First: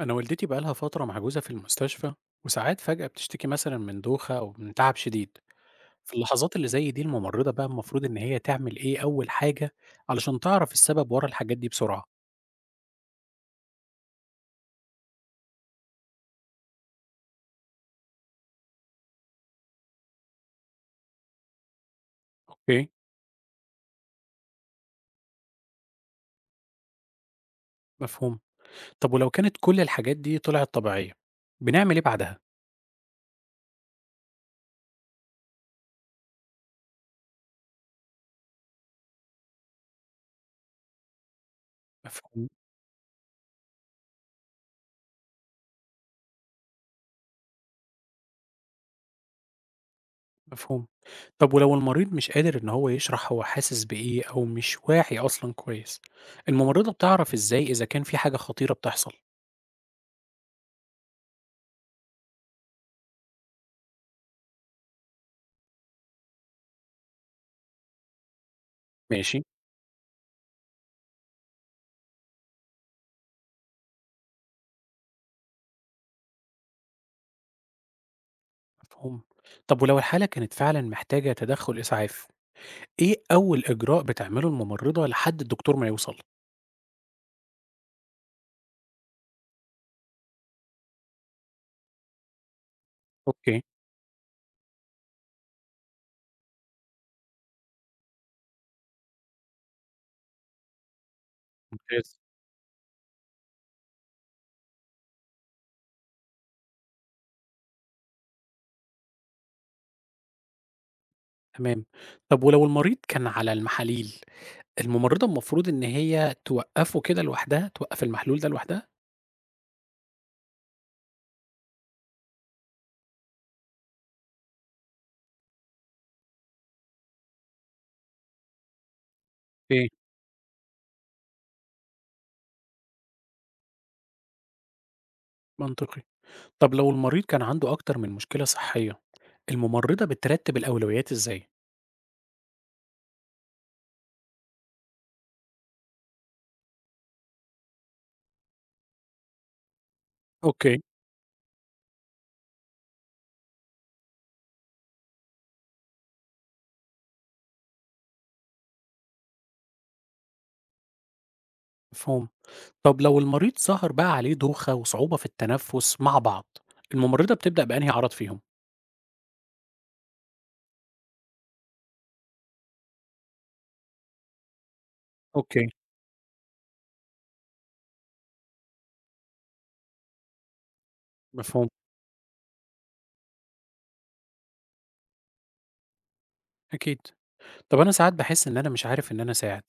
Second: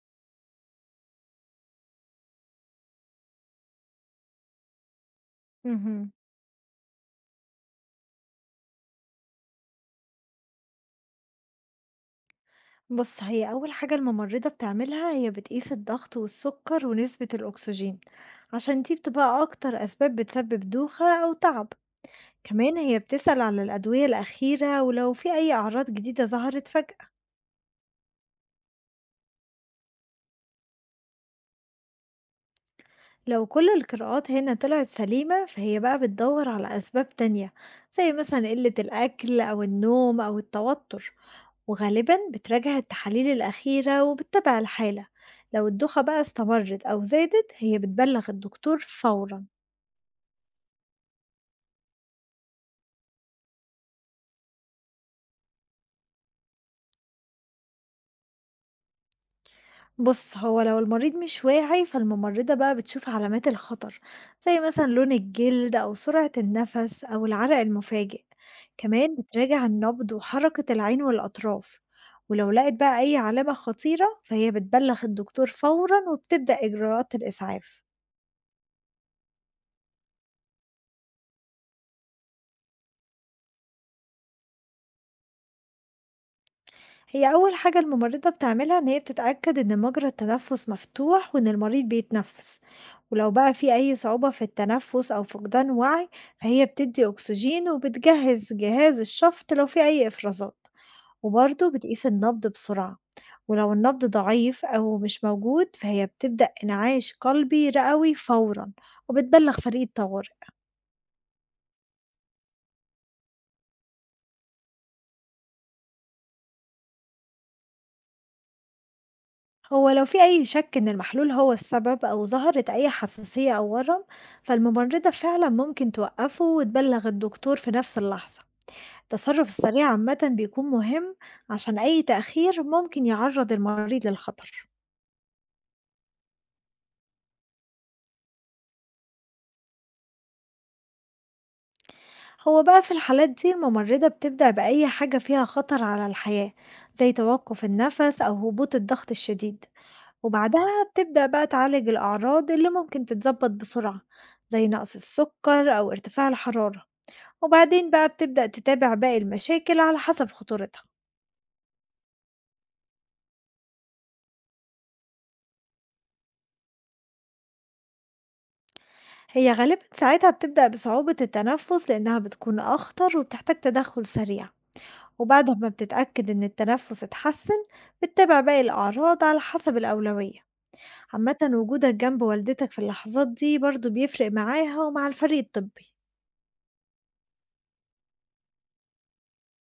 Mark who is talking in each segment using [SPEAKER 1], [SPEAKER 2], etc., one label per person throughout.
[SPEAKER 1] أنا والدتي بقالها فترة محجوزة في المستشفى، وساعات فجأة بتشتكي مثلا من دوخة أو من تعب شديد.
[SPEAKER 2] اهم.
[SPEAKER 1] في اللحظات اللي زي دي الممرضة بقى المفروض إن هي تعمل إيه أول حاجة علشان تعرف السبب ورا الحاجات دي بسرعة؟
[SPEAKER 2] بُص، هي أول حاجة الممرضة بتعملها هي بتقيس الضغط والسكر ونسبة الأكسجين، عشان دي بتبقى أكتر أسباب بتسبب دوخة أو تعب، كمان
[SPEAKER 1] أوكي،
[SPEAKER 2] هي بتسأل على الأدوية الأخيرة ولو في أي أعراض جديدة ظهرت فجأة.
[SPEAKER 1] مفهوم. طب ولو كانت كل الحاجات دي طلعت طبيعية بنعمل إيه بعدها؟
[SPEAKER 2] لو كل القراءات هنا طلعت سليمة فهي بقى بتدور على أسباب تانية زي مثلا قلة الأكل أو النوم أو التوتر، وغالبا
[SPEAKER 1] مفهوم.
[SPEAKER 2] بتراجع التحاليل الأخيرة وبتتابع الحالة. لو الدوخة بقى استمرت أو زادت هي بتبلغ الدكتور فورا.
[SPEAKER 1] مفهوم. طب ولو المريض مش قادر إن هو يشرح هو حاسس بإيه أو مش واعي أصلا كويس، الممرضة بتعرف إزاي إذا كان في حاجة خطيرة بتحصل؟
[SPEAKER 2] بُص، هو لو المريض مش واعي فالممرضة بقى بتشوف علامات الخطر، زي مثلًا لون الجلد أو سرعة النفس أو العرق المفاجئ، كمان
[SPEAKER 1] ماشي.
[SPEAKER 2] بتراجع النبض وحركة العين والأطراف، ولو لقت بقى أي علامة خطيرة فهي بتبلغ الدكتور فورًا وبتبدأ إجراءات الإسعاف.
[SPEAKER 1] مفهوم. طب ولو الحالة كانت فعلًا محتاجة تدخُّل إسعاف، إيه أول إجراء بتعمله الممرضة لحد الدكتور ما يوصل؟
[SPEAKER 2] هي أول حاجة الممرضة بتعملها إن هي بتتأكد إن مجرى التنفس مفتوح وإن المريض بيتنفس، ولو بقى
[SPEAKER 1] أوكي،
[SPEAKER 2] في أي صعوبة في التنفس أو فقدان وعي فهي بتدي أكسجين وبتجهز جهاز الشفط لو في أي إفرازات، وبرضه بتقيس
[SPEAKER 1] ممتاز.
[SPEAKER 2] النبض بسرعة. ولو النبض ضعيف أو مش موجود فهي بتبدأ إنعاش قلبي رئوي فورا وبتبلغ فريق الطوارئ.
[SPEAKER 1] تمام. طب ولو المريض كان على المحاليل، الممرضة المفروض إن هي توقّفه كده لوحدها، توقّف المحلول ده لوحدها؟
[SPEAKER 2] هو لو في أي شك إن المحلول هو السبب أو ظهرت أي حساسية أو ورم فالممرضة فعلا ممكن توقفه وتبلغ الدكتور في نفس اللحظة. التصرف
[SPEAKER 1] أوكي.
[SPEAKER 2] السريع عامة بيكون مهم عشان أي تأخير ممكن يعرض المريض للخطر.
[SPEAKER 1] منطقي. طب لو المريض كان عنده أكتر من مشكلة صحية، الممرضة بترتّب الأولويات إزاي؟
[SPEAKER 2] هو بقى في الحالات دي الممرضة بتبدأ بأي حاجة فيها خطر على الحياة، زي توقف النفس أو هبوط الضغط الشديد،
[SPEAKER 1] أوكي.
[SPEAKER 2] وبعدها بتبدأ بقى تعالج الأعراض اللي ممكن تتظبط بسرعة، زي نقص السكر أو ارتفاع الحرارة، وبعدين بقى بتبدأ تتابع باقي المشاكل على حسب خطورتها.
[SPEAKER 1] مفهوم. طب لو المريض ظهر بقى عليه دوخة وصعوبة في التنفُّس مع بعض، الممرضة بتبدأ بأنهي عرض فيهم؟
[SPEAKER 2] هي غالبا ساعتها بتبدأ بصعوبة التنفس لأنها بتكون أخطر وبتحتاج تدخل سريع، وبعد
[SPEAKER 1] أوكي.
[SPEAKER 2] ما بتتأكد إن التنفس اتحسن بتتابع باقي الأعراض على حسب الأولوية. عامة
[SPEAKER 1] مفهوم،
[SPEAKER 2] وجودك جنب والدتك في اللحظات دي برضو بيفرق معاها ومع الفريق الطبي.
[SPEAKER 1] أكيد. طب أنا ساعات باحس إن أنا مش عارف إن أنا أساعد،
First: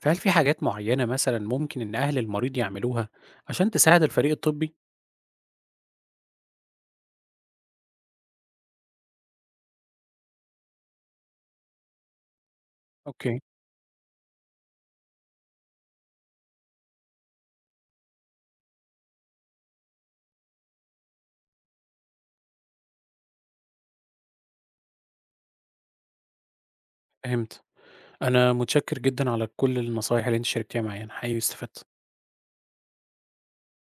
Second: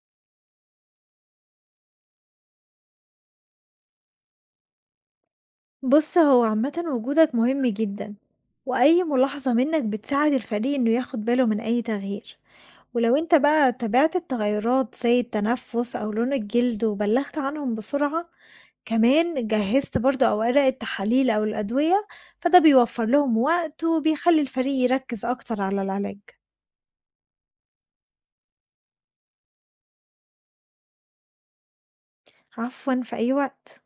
[SPEAKER 1] فهل في حاجات معيّنة مثلًا ممكن إن أهل المريض يعملوها عشان تساعد الفريق الطبي؟
[SPEAKER 2] بص، هو عامة وجودك مهم جدا، وأي ملاحظة منك بتساعد الفريق إنه ياخد باله من أي تغيير، ولو أنت
[SPEAKER 1] أوكي،
[SPEAKER 2] بقى تابعت التغيرات زي التنفس أو لون الجلد وبلغت عنهم بسرعة، كمان جهزت برضو أوراق التحاليل أو الأدوية، فده بيوفر لهم وقت وبيخلي الفريق يركز أكتر على العلاج.
[SPEAKER 1] فهمت. أنا متشكر جدًا على كل النصايح اللي أنتِ شاركتيها معايا، أنا حقيقي استفدت.
[SPEAKER 2] عفوا، في أي وقت.